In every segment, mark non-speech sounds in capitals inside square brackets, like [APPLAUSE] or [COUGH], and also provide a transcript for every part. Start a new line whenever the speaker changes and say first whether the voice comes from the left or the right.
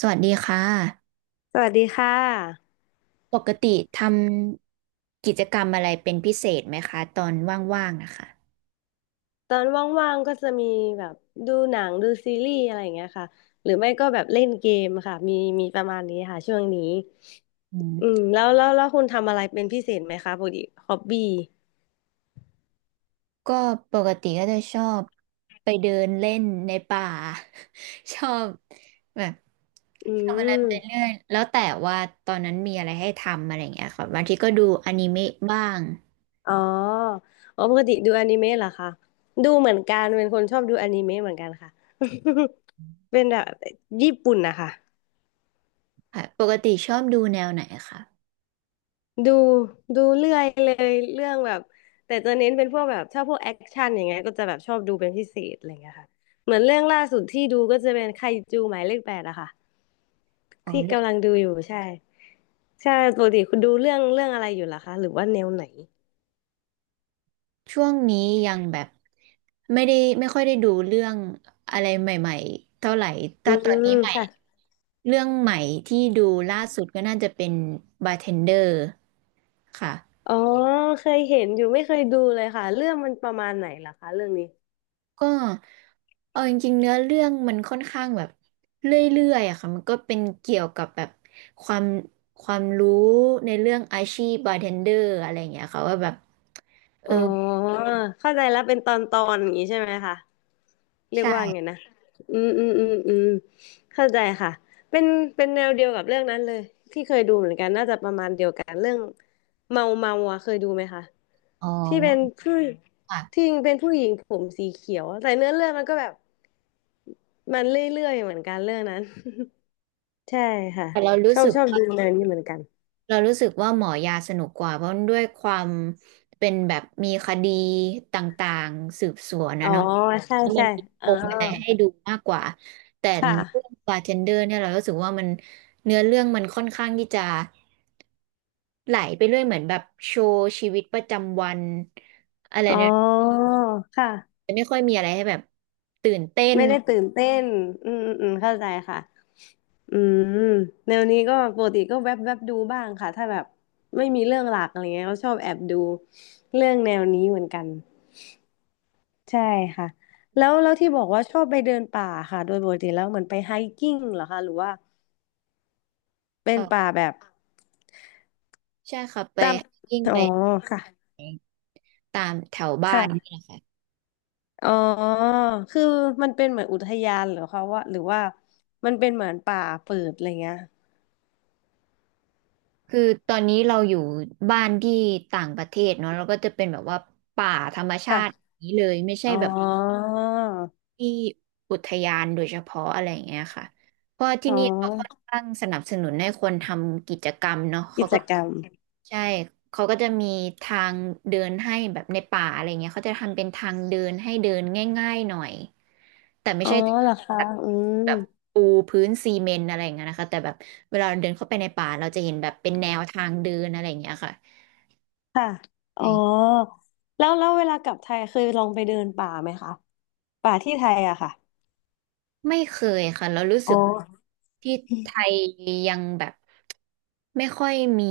right: สวัสดีค่ะ
left: สวัสดีค่ะ
right: ปกติทำกิจกรรมอะไรเป็นพิเศษไหมคะตอนว่างๆนะคะ
left: ตอนว่างๆก็จะมีแบบดูหนังดูซีรีส์อะไรอย่างเงี้ยค่ะหรือไม่ก็แบบเล่นเกมค่ะมีประมาณนี้ค่ะช่วงนี้
right: อื
left: อืม
right: ม
left: แล้วคุณทำอะไรเป็นพิเศษไหมคะปกติฮอบบี้
right: ก็ปกติก็จะชอบไปเดินเล่นในป่า [LAUGHS] ชอบแบบ
left: อื
right: ทำอะไรไปเรื่
left: ม
right: อยแล้วแต่ว่าตอนนั้นมีอะไรให้ทำอะไรอย่างเงี้ยค่ะบางทีก็ดูอนิเมะบ้าง
left: อ๋ออ๋อปกติดูอนิเมะเหรอคะดูเหมือนกันเป็นคนชอบดูอนิเมะเหมือนกันค่ะ [LAUGHS] เป็นแบบญี่ปุ่นนะคะ
right: ค่ะปกติชอบดูแนวไหนคะ
left: ดูดูเรื่อยเลยเรื่องแบบแต่จะเน้นเป็นพวกแบบถ้าพวกแอคชั่นอย่างเงี้ยก็จะแบบชอบดูเป็นพิเศษอะไรเงี้ยค่ะเหมือนเรื่องล่าสุดที่ดูก็จะเป็นไคจูหมายเลข 8อะค่ะ
right: อ๋
left: ที่กำลั
right: อ
left: งดูอยู่ใช่ใช่ปกติคุณดูเรื่องอะไรอยู่ล่ะคะหรือว่าแนวไหน
right: ช่วงนี้ยังแบบไม่ได้ไม่ค่อยได้ดูเรื่องอะไรใหม่ๆเท่าไหร่ แต่
left: อื
right: ตอนนี้
left: ม
right: ใหม่
left: ค่ะ
right: เรื่องใหม่ที่ดูล่าสุดก็น่าจะเป็นบาร์เทนเดอร์ค่ะ
left: อ๋อเคยเห็นอยู่ไม่เคยดูเลยค่ะเรื่องมันประมาณไหนล่ะคะเรื่องนี้
right: ก็เอาจริงๆเนื้อเรื่องมันค่อนข้างแบบเรื่อยๆอะค่ะมันก็เป็นเกี่ยวกับแบบความความรู้ในเรื่องอาชีพบาร์เทนเดอร์อะไรอย่างเงี้ยค่ะว่าแบบเอ
left: อ๋
right: อ
left: อเข้าใจแล้วเป็นตอนอย่างนี้ใช่ไหมคะ เรียกว่า
right: ใช่
left: ไงนะอืมอืมอืมอืมเข้าใจค่ะเป็นเป็นแนวเดียวกับเรื่องนั้นเลยที่เคยดูเหมือนกันน่าจะประมาณเดียวกันเรื่องเมาเมาอ่ะเคยดูไหมคะ
right: อ๋
left: ที่เป็น
right: อ
left: ผู้ที่
right: ค่ะ
left: เป็นผู้หญิงผมสีเขียวแต่เนื้อเรื่องมันก็แบบมันเรื่อยๆเหมือนกันเรื่องนั้น [LAUGHS] ใช่ค่ะ
right: แต่เรารู้
left: ชอบ
right: สึก
left: ชอบ
right: ว่า
left: ดูแนวนี้เหมือนกัน
right: เรารู้สึกว่าหมอยาสนุกกว่าเพราะด้วยความเป็นแบบมีคดีต่างๆสืบสวน
left: อ๋
right: นะ
left: อ
right: เนาะ
left: ใช่
right: แล้วมั
left: ใช่
right: นมีป
left: อ๋อ
right: มอะไรให้ดูมากกว่าแต่
left: ค
right: เรื่อง
left: ่ะ
right: บาร์เทนเดอร์เนี่ยเรารู้สึกว่ามันเนื้อเรื่องมันค่อนข้างที่จะไหลไปเรื่อยเหมือนแบบโชว์ชีวิตประจำวันอะไร
left: อ๋อ
right: เนี่ย
left: ค่ะ
right: จะไม่ค่อยมีอะไรให้แบบตื่นเต้น
left: ไม่ได้ตื่นเต้นอืมอืมอืมเข้าใจค่ะ อืมแนวนี้ก็ปกติก็แวบแวบดูบ้างค่ะถ้าแบบไม่มีเรื่องหลักอะไรเงี้ยก็ชอบแอบดูเรื่องแนวนี้เหมือนกันใช่ค่ะแล้วที่บอกว่าชอบไปเดินป่าค่ะโดยปกติแล้วเหมือนไปไฮกิ้งเหรอคะหรือว่าเป็นป่า
right: เออ
left: แบบ
right: ใช่ค่ะไป
left: ตาม
right: ยิ้ง
left: อ๋
right: ไป
left: อค่ะ
right: ตามแถวบ้าน
left: ค่ะ
right: นี่แหละค่ะ
left: อ๋อคือมันเป็นเหมือนอุทยานเหรอคะว่าหรือว่ามันเป็นเหมือนป่าเปิดอะไรเงี้ย
right: คือตอนนี้เราอยู่บ้านที่ต่างประเทศเนาะเราก็จะเป็นแบบว่าป่าธรรมชาติอ
left: ค่ะ
right: ย่างนี้เลยไม่ใช่
left: อ๋อ
right: แบบที่อุทยานโดยเฉพาะอะไรอย่างเงี้ยค่ะเพราะที่
left: อ๋
right: นี่เราค่อน
left: อ
right: ข้างสนับสนุนให้คนทำกิจกรรมเนาะเขา
left: กิจ
right: ก็
left: กรรม
right: ใช่ เขาก็จะมีทางเดินให้แบบในป่าอะไรเงี้ยเขาจะทำเป็นทางเดินให้เดินง่ายๆหน่อย แต่ไม่
left: อ๋อ
right: ใช่
left: เหรอคะ
right: แบบ
left: อื
right: แบ
left: ม
right: บปูพื้นซีเมนต์อะไรอย่างเงี้ยนะคะแต่แบบเวลาเราเดินเข้าไปในป่าเราจะเห็นแบบเป็นแนวทางเดินอะไรอย่างเงี้ยค่ะ
left: ค่ะอ๋อ
right: ไม่
left: แล้วเวลากลับไทยเคยลองไปเดินป่าไหมคะป่าที่ไทยอะค่ะ
right: ไม่เคยค่ะเรารู้สึ
left: อ๋อ
right: กที่ไทยยังแบบไม่ค่อยมี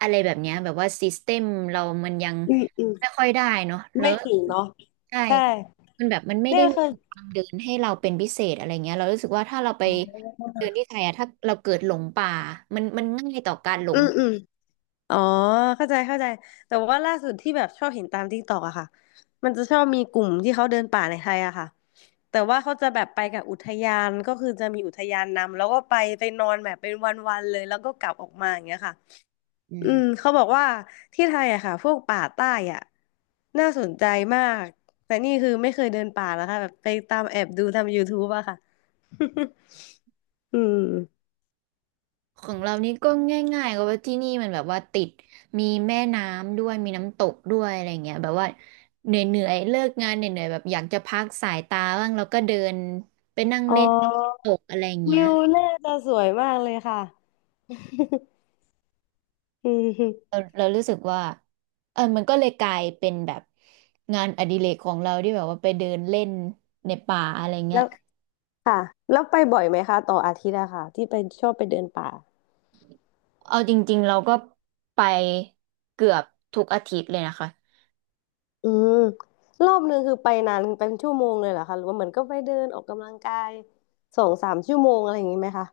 right: อะไรแบบเนี้ยแบบว่าซิสเต็มเรามันยัง
left: อืมอืม
right: ไม่ค่อยได้เนาะแล้ว
left: ไม่ถึงเนาะ
right: ใช่
left: ใช่
right: มันแบบมันไม่
left: เนี่
right: ได้
left: ย
right: มี
left: คือ
right: ทางเดินให้เราเป็นพิเศษอะไรเงี้ยเรารู้สึกว่าถ้าเราไปเดินที่ไทยอะถ้าเราเกิดหลงป่ามันง่ายต่อการหล
left: อื
right: ง
left: มอืมอ๋อเข้าใจเข้าใจแต่ว่าล่าสุดที่แบบชอบเห็นตามทิกตอกอะค่ะมันจะชอบมีกลุ่มที่เขาเดินป่าในไทยอะค่ะแต่ว่าเขาจะแบบไปกับอุทยานก็คือจะมีอุทยานนำแล้วก็ไปนอนแบบเป็นวันๆเลยแล้วก็กลับออกมาอย่างเงี้ยค่ะ
right: อื
left: อืม
right: ม
left: เขาบอกว่าที่ไทยอะค่ะพวกป่าใต้อะน่าสนใจมากแต่นี่คือไม่เคยเดินป่าแล้วค่ะแบบไปตามแอบดูทำยูทูบอะค่ะ [LAUGHS] อืม
right: ของเรานี่ก็ง่ายๆก็ว่าที่นี่มันแบบว่าติดมีแม่น้ำด้วยมีน้ำตกด้วยอะไรเงี้ยแบบว่าเหนื่อยๆเลิกงานเหนื่อยๆแบบอยากจะพักสายตาบ้างแล้วก็เดินไปนั่ง
left: อ๋
right: เล่นน้ำต
left: อ
right: กอะไรเงี้
left: วิ
right: ย
left: วน่าจะสวยมากเลยค่ะ [LAUGHS] อืม
right: เรารู้สึกว่าเออมันก็เลยกลายเป็นแบบงานอดิเรกของเราที่แบบว่าไปเดินเล่นในป่าอะไรเงี้ย
left: แล้วค่ะแล้วไปบ่อยไหมคะต่ออาทิตย์อะค่ะที่ไปชอบไปเดินป่า
right: เอาจริงๆเราก็ไปเกือบทุกอาทิตย์เลยนะคะ
left: อืมรอบนึงคือไปนานเป็นชั่วโมงเลยเหรอคะหรือว่าเหมือนก็ไปเดินออกกำลังกายสองสามชั่วโมงอะไรอย่างนี้ไหมคะ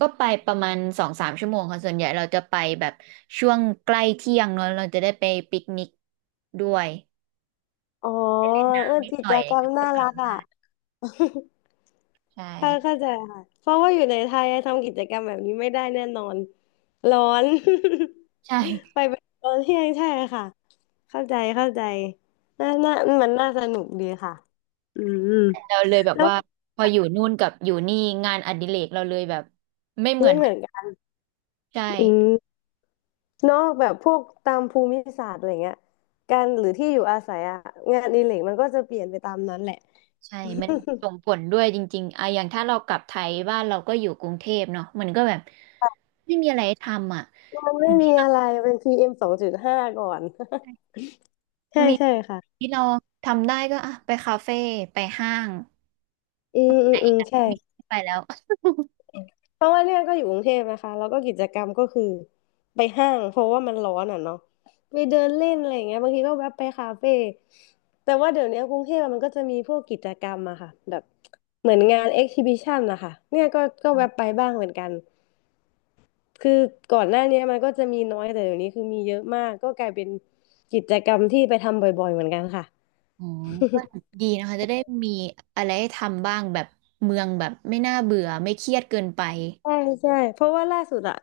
right: ก็ไปประมาณ2-3 ชั่วโมงค่ะส่วนใหญ่เราจะไปแบบช่วงใกล้เที่ยงเนอะเราจะได้ไปปิกนิกด้วย
left: อ๋อเออ
right: นิด
left: กิ
right: หน่
left: จ
right: อย
left: กร
right: ก
left: รม
right: ็
left: น่า
right: กลั
left: รั
right: บ
left: กอ่ะ [LAUGHS]
right: ใช่
left: เข้าใจค่ะเพราะว่าอยู่ในไทยทำกิจกรรมแบบนี้ไม่ได้แน่นอนร้อน [LAUGHS]
right: ใช่
left: ไปเป็นตอนเที่ยงใช่ค่ะเข้าใจเข้าใจน่าน่ามันน่าสนุกดีค่ะอืม
right: เราเลยแบบ
left: แล้ว
right: ว่าพออยู่นู่นกับอยู่นี่งานอดิเรกเราเลยแบบไม่เหมื
left: ไม่
right: อน
left: เห
right: กั
left: มื
right: น
left: อนกัน
right: ใช่
left: อืมนอกแบบพวกตามภูมิศาสตร์อะไรเงี้ยการหรือที่อยู่อาศัยอะงานอดิเรกมันก็จะเปลี่ยนไปตามนั้นแหละ
right: ใช่มั
left: [LAUGHS]
right: นส่งผลด้วยจริงๆอะอย่างถ้าเรากลับไทยบ้านเราก็อยู่กรุงเทพเนาะมันก็แบบไม่มีอะไรทำอ่ะ
left: มันไม่มีอะไรเป็น PM2.5ก่อน [LAUGHS] ใช่
right: มี
left: ใช่ค่ะ
right: ที่เราทำได้ก็อ่ะไปคาเฟ่ไปห้าง
left: อืมอืมอืมใช่
right: มีไปแล้ว
left: เพราะว่าเนี่ยก็อยู่กรุงเทพนะคะแล้วก็กิจกรรมก็คือไปห้างเพราะว่ามันร้อนอ่ะเนาะไปเดินเล่นอะไรอย่างเงี้ยบางทีก็แวะไปคาเฟ่แต่ว่าเดี๋ยวนี้กรุงเทพอะมันก็จะมีพวกกิจกรรมอะค่ะแบบเหมือนงานเอ็กซิบิชันนะคะเนี่ยก็แวะไปบ้างเหมือนกันคือก่อนหน้าเนี้ยมันก็จะมีน้อยแต่เดี๋ยวนี้คือมีเยอะมากก็กลายเป็นกิจกรรมที่ไปทำบ่อยๆเหมือนกันค่ะ
right: อ๋อ [LAUGHS] ก็
left: [LAUGHS]
right: ดีนะคะจะได้มีอะไรให้ทำบ้างแบบเมืองแบบไม่น่าเบื่อไม่เครียดเกินไป
left: ใช่ใช่เพราะว่าล่าสุดอะ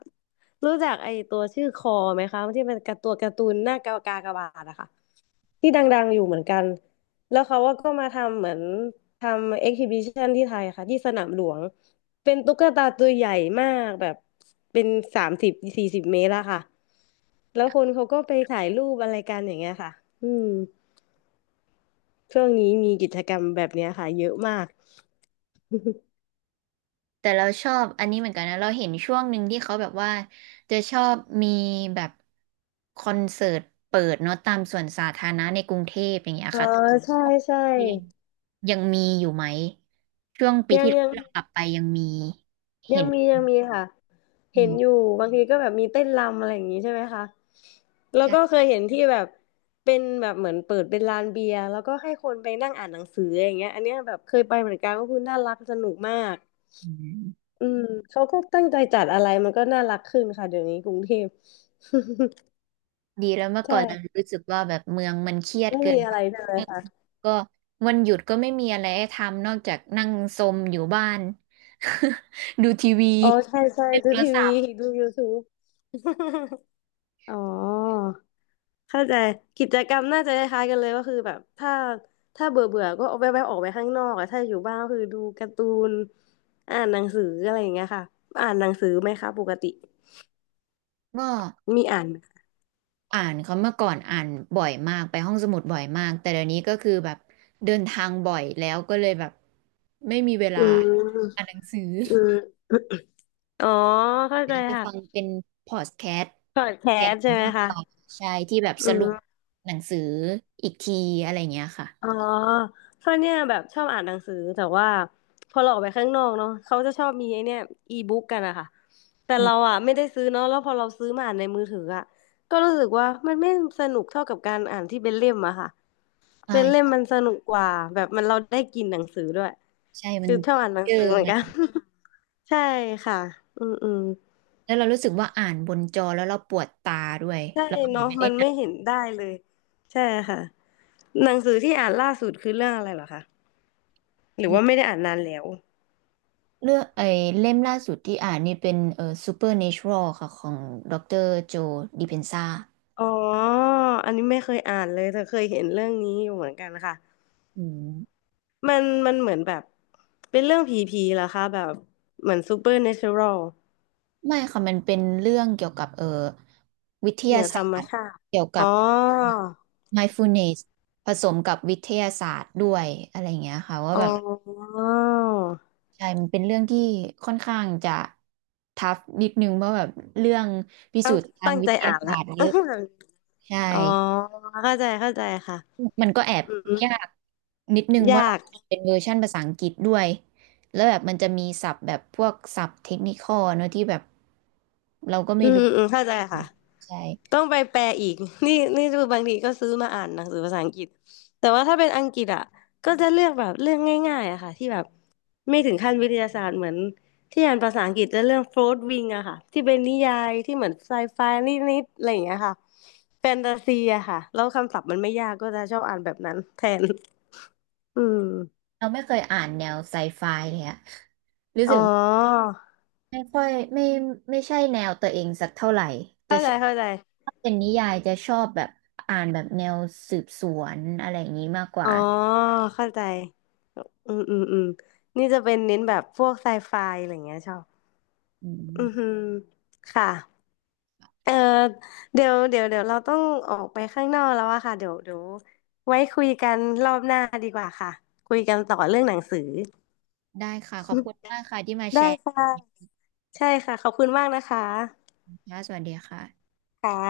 left: รู้จักไอตัวชื่อคอไหมคะที่เป็นการ์ตูนหน้ากากากบาทอะค่ะที่ดังๆอยู่เหมือนกันแล้วเขาว่าก็มาทำเหมือนทำเอ็กซิบิชันที่ไทยค่ะที่สนามหลวงเป็นตุ๊กตาตัวใหญ่มากแบบเป็น30-40 เมตรอะค่ะแล้วคนเขาก็ไปถ่ายรูปอะไรกันอย่างเงี้ยค่ะอืมช่วงนี้มีกิจกรรมแบบเนี้ยค่ะเยอะมาก [LAUGHS]
right: แต่เราชอบอันนี้เหมือนกันนะเราเห็นช่วงหนึ่งที่เขาแบบว่าจะชอบมีแบบคอนเสิร์ตเปิดเนาะตามสวนสาธารณะในกรุงเทพอย่างเงี้ย
left: อ๋อ
right: ค่ะ
left: ใช่ใช่
right: ยังมีอยู่ไหมช่วงปี
left: ยัง
right: ที่เรา
left: ยัง
right: กลับไปยังมี
left: ยั
right: เห็
left: ง
right: น
left: มียังมีค่ะ
right: อื
left: เห็นอยู่
right: ม
left: บางทีก็แบบมีเต้นรำอะไรอย่างนี้ใช่ไหมคะแล้วก็
right: ใช่
left: เคยเห็นที่แบบเป็นแบบเหมือนเปิดเป็นลานเบียร์แล้วก็ให้คนไปนั่งอ่านหนังสืออย่างเงี้ยอันเนี้ยแบบเคยไปเหมือนกันก็คือน่ารักสนุกมาก
right: อืม
left: อืมเขาก็ตั้งใจจัดอะไรมันก็น่ารักขึ้นค่ะเดี๋ยวนี้กรุงเทพ
right: ดีแล้วเมื่อ
left: [LAUGHS]
right: ก่อนเรา
left: ใช่
right: รู้สึกว่าแบบเมืองมันเครียด
left: ไม่
right: เกิ
left: มี
right: น
left: อะ
right: ไป
left: ไรใช่ไหมคะ
right: ก็วันหยุดก็ไม่มีอะไรให้ทำนอกจากนั่งซมอยู่บ้าน [LAUGHS] ดูทีวี
left: อ๋อใช่ใช่
right: เล่น
left: ดู
right: โทร
left: ที
right: ศั
left: วี
right: พท์
left: ดู YouTube [LAUGHS] อ๋อเข้าใจกิจกรรมน่าจะคล้ายๆกันเลยก็คือแบบถ้าเบื่อเบื่อก็เอาแวบๆออกไปข้างนอกอะถ้าอยู่บ้านก็คือดูการ์ตูนอ่านหนังสืออะไรอย่างเงี้ยค่ะอ่านหนังสือไหมคะปกติ
right: ก็
left: มีอ่านไหม
right: อ่านเขาเมื่อก่อนอ่านบ่อยมากไปห้องสมุดบ่อยมากแต่เดี๋ยวนี้ก็คือแบบเดินทางบ่อยแล้วก็เลยแบบไม่มีเวลา
left: อื
right: อ่านห
left: ม
right: นังสือ
left: อืมอ๋อเข้าใจ
right: ไป
left: ค่ะ
right: ฟังเป็นพอดแคสต์
left: พอดแค
right: แท
left: ส
right: น
left: ต์ใช่ไหม
right: มาก
left: คะ
right: กว่าใช่ที่แบบ
left: อื
right: สรุป
left: ม
right: หนังสืออีกทีอะไรอย่างเงี้ยค่ะ
left: อ๋อเพราะเนี่ยแบบชอบอ่านหนังสือแต่ว่าพอเราออกไปข้างนอกเนาะเขาจะชอบมีไอ้เนี่ยอีบุ๊กกันอะค่ะแต่
right: อื
left: เรา
right: ม
left: อะไม่ได้ซื้อเนาะแล้วพอเราซื้อมาอ่านในมือถืออะก็รู้สึกว่ามันไม่สนุกเท่ากับการอ่านที่เป็นเล่มอะค่ะเป็นเล่ม
right: ใช่
left: มันสนุกกว่าแบบมันเราได้กินหนังสือด้วย
right: ใช่มัน
left: คือชอบอ่านหนั
right: เจ
left: ง
right: อ
left: สือเหมือน
right: มั
left: กัน
right: น
left: [LAUGHS] ใช่ค่ะอืมอืม
right: แล้วเรารู้สึกว่าอ่านบนจอแล้วเราปวดตาด้วย
left: ใช่
right: แล้ว
left: เนาะมันไม่เห็นได้เลยใช่ค่ะหนังสือที่อ่านล่าสุดคือเรื่องอะไรเหรอคะหรือ
right: อื
left: ว่า
right: ม
left: ไม่ได้อ่านนานแล้ว
right: เลือกไอ้เล่มล่าสุดที่อ่านนี่เป็นSupernatural ค่ะของดรโจดิเพนซ่า
left: อ๋ออันนี้ไม่เคยอ่านเลยแต่เคยเห็นเรื่องนี้อยู่เหมือนกันค่ะ
right: อืม
left: มันเหมือนแบบเป็นเรื่องผีผีเหรอคะแบบเหมือนซูเปอร์เนเชอรัล
right: ไม่ค่ะมันเป็นเรื่องเกี่ยวกับเออวิท
left: เหนื
right: ยา
left: อธร
right: ศา
left: รม
right: สตร์
left: ชาติ
right: เกี่ยว
left: อ๋
right: กั
left: อ
right: บ mindfulness ผสมกับวิทยาศาสตร์ด้วยอะไรอย่างเงี้ยค่ะว่า
left: อ๋อ
right: แบบใช่มันเป็นเรื่องที่ค่อนข้างจะทัฟนิดนึงเพราะแบบเรื่องพิสู
left: ตั้ง
right: จน์ทาง
left: ตั้ง
right: วิ
left: ใจ
right: ทยา
left: อ่าน
right: ศา
left: ละ
right: สตร์เยอะใช่
left: [LAUGHS] อ๋อเข้าใจเข้าใจค่ะ
right: มันก็แอบ
left: อืม
right: ยากนิดนึงเพราะ
left: ยา
right: เรา
left: ก
right: เป็นเวอร์ชันภาษาอังกฤษด้วยแล้วแบบมันจะมีศัพท์แบบพวกศัพท์เทคนิคอลเนอะที่แบบเราก็
left: อื
right: ไม่
left: ม
right: รู้
left: อืมเข้าใจค่ะ
right: ใช่
left: ต้องไปแปลอีก [LAUGHS] นี่คือบางทีก็ซื้อมาอ่านหนังสือภาษาอังกฤษแต่ว่าถ้าเป็นอังกฤษอ่ะก็จะเลือกแบบเรื่องง่ายๆอะค่ะที่แบบไม่ถึงขั้นวิทยาศาสตร์เหมือนที่อ่านภาษาอังกฤษจะเรื่องโฟร์วิงอะค่ะที่เป็นนิยายที่เหมือนไซไฟนิดๆอะไรอย่างเงี้ยค่ะแฟนตาซีอะค่ะแล้วคำศัพท์มันไม่ยากก็จะชอบอ่านแบบนั้นแทนอืม
right: เราไม่เคยอ่านแนวไซไฟเลยอะรู้
left: อ๋
right: สึ
left: อ
right: กว่าไม่ค่อยไม่ใช่แนวตัวเองสักเท่าไหร่ จะ
left: เข้า
right: ช
left: ใจ
right: อบ
left: เข้าใจ
right: ถ้าเป็นนิยายจะชอบแบบอ่านแบบแนวสืบสวนอะไรอย่างนี้มากก
left: อ๋
right: ว่า
left: อเข้าใจ อืมอืมอืมนี่จะเป็นเน้นแบบพวกไซไฟอะไรอย่างเงี้ยชอบ
right: อื
left: อือ
right: ม
left: หือค่ะเออเดี๋ยวเราต้องออกไปข้างนอกแล้วอะค่ะเดี๋ยวไว้คุยกันรอบหน้าดีกว่าค่ะคุยกันต่อเรื่องหนังสือ
right: ได้ค่ะขอบคุณมากค่ะที่มาแช
left: ได้
right: ร์
left: ค่ะใช่ค่ะขอบคุณมากนะคะ
right: นะสวัสดีค่ะ
left: ค่ะ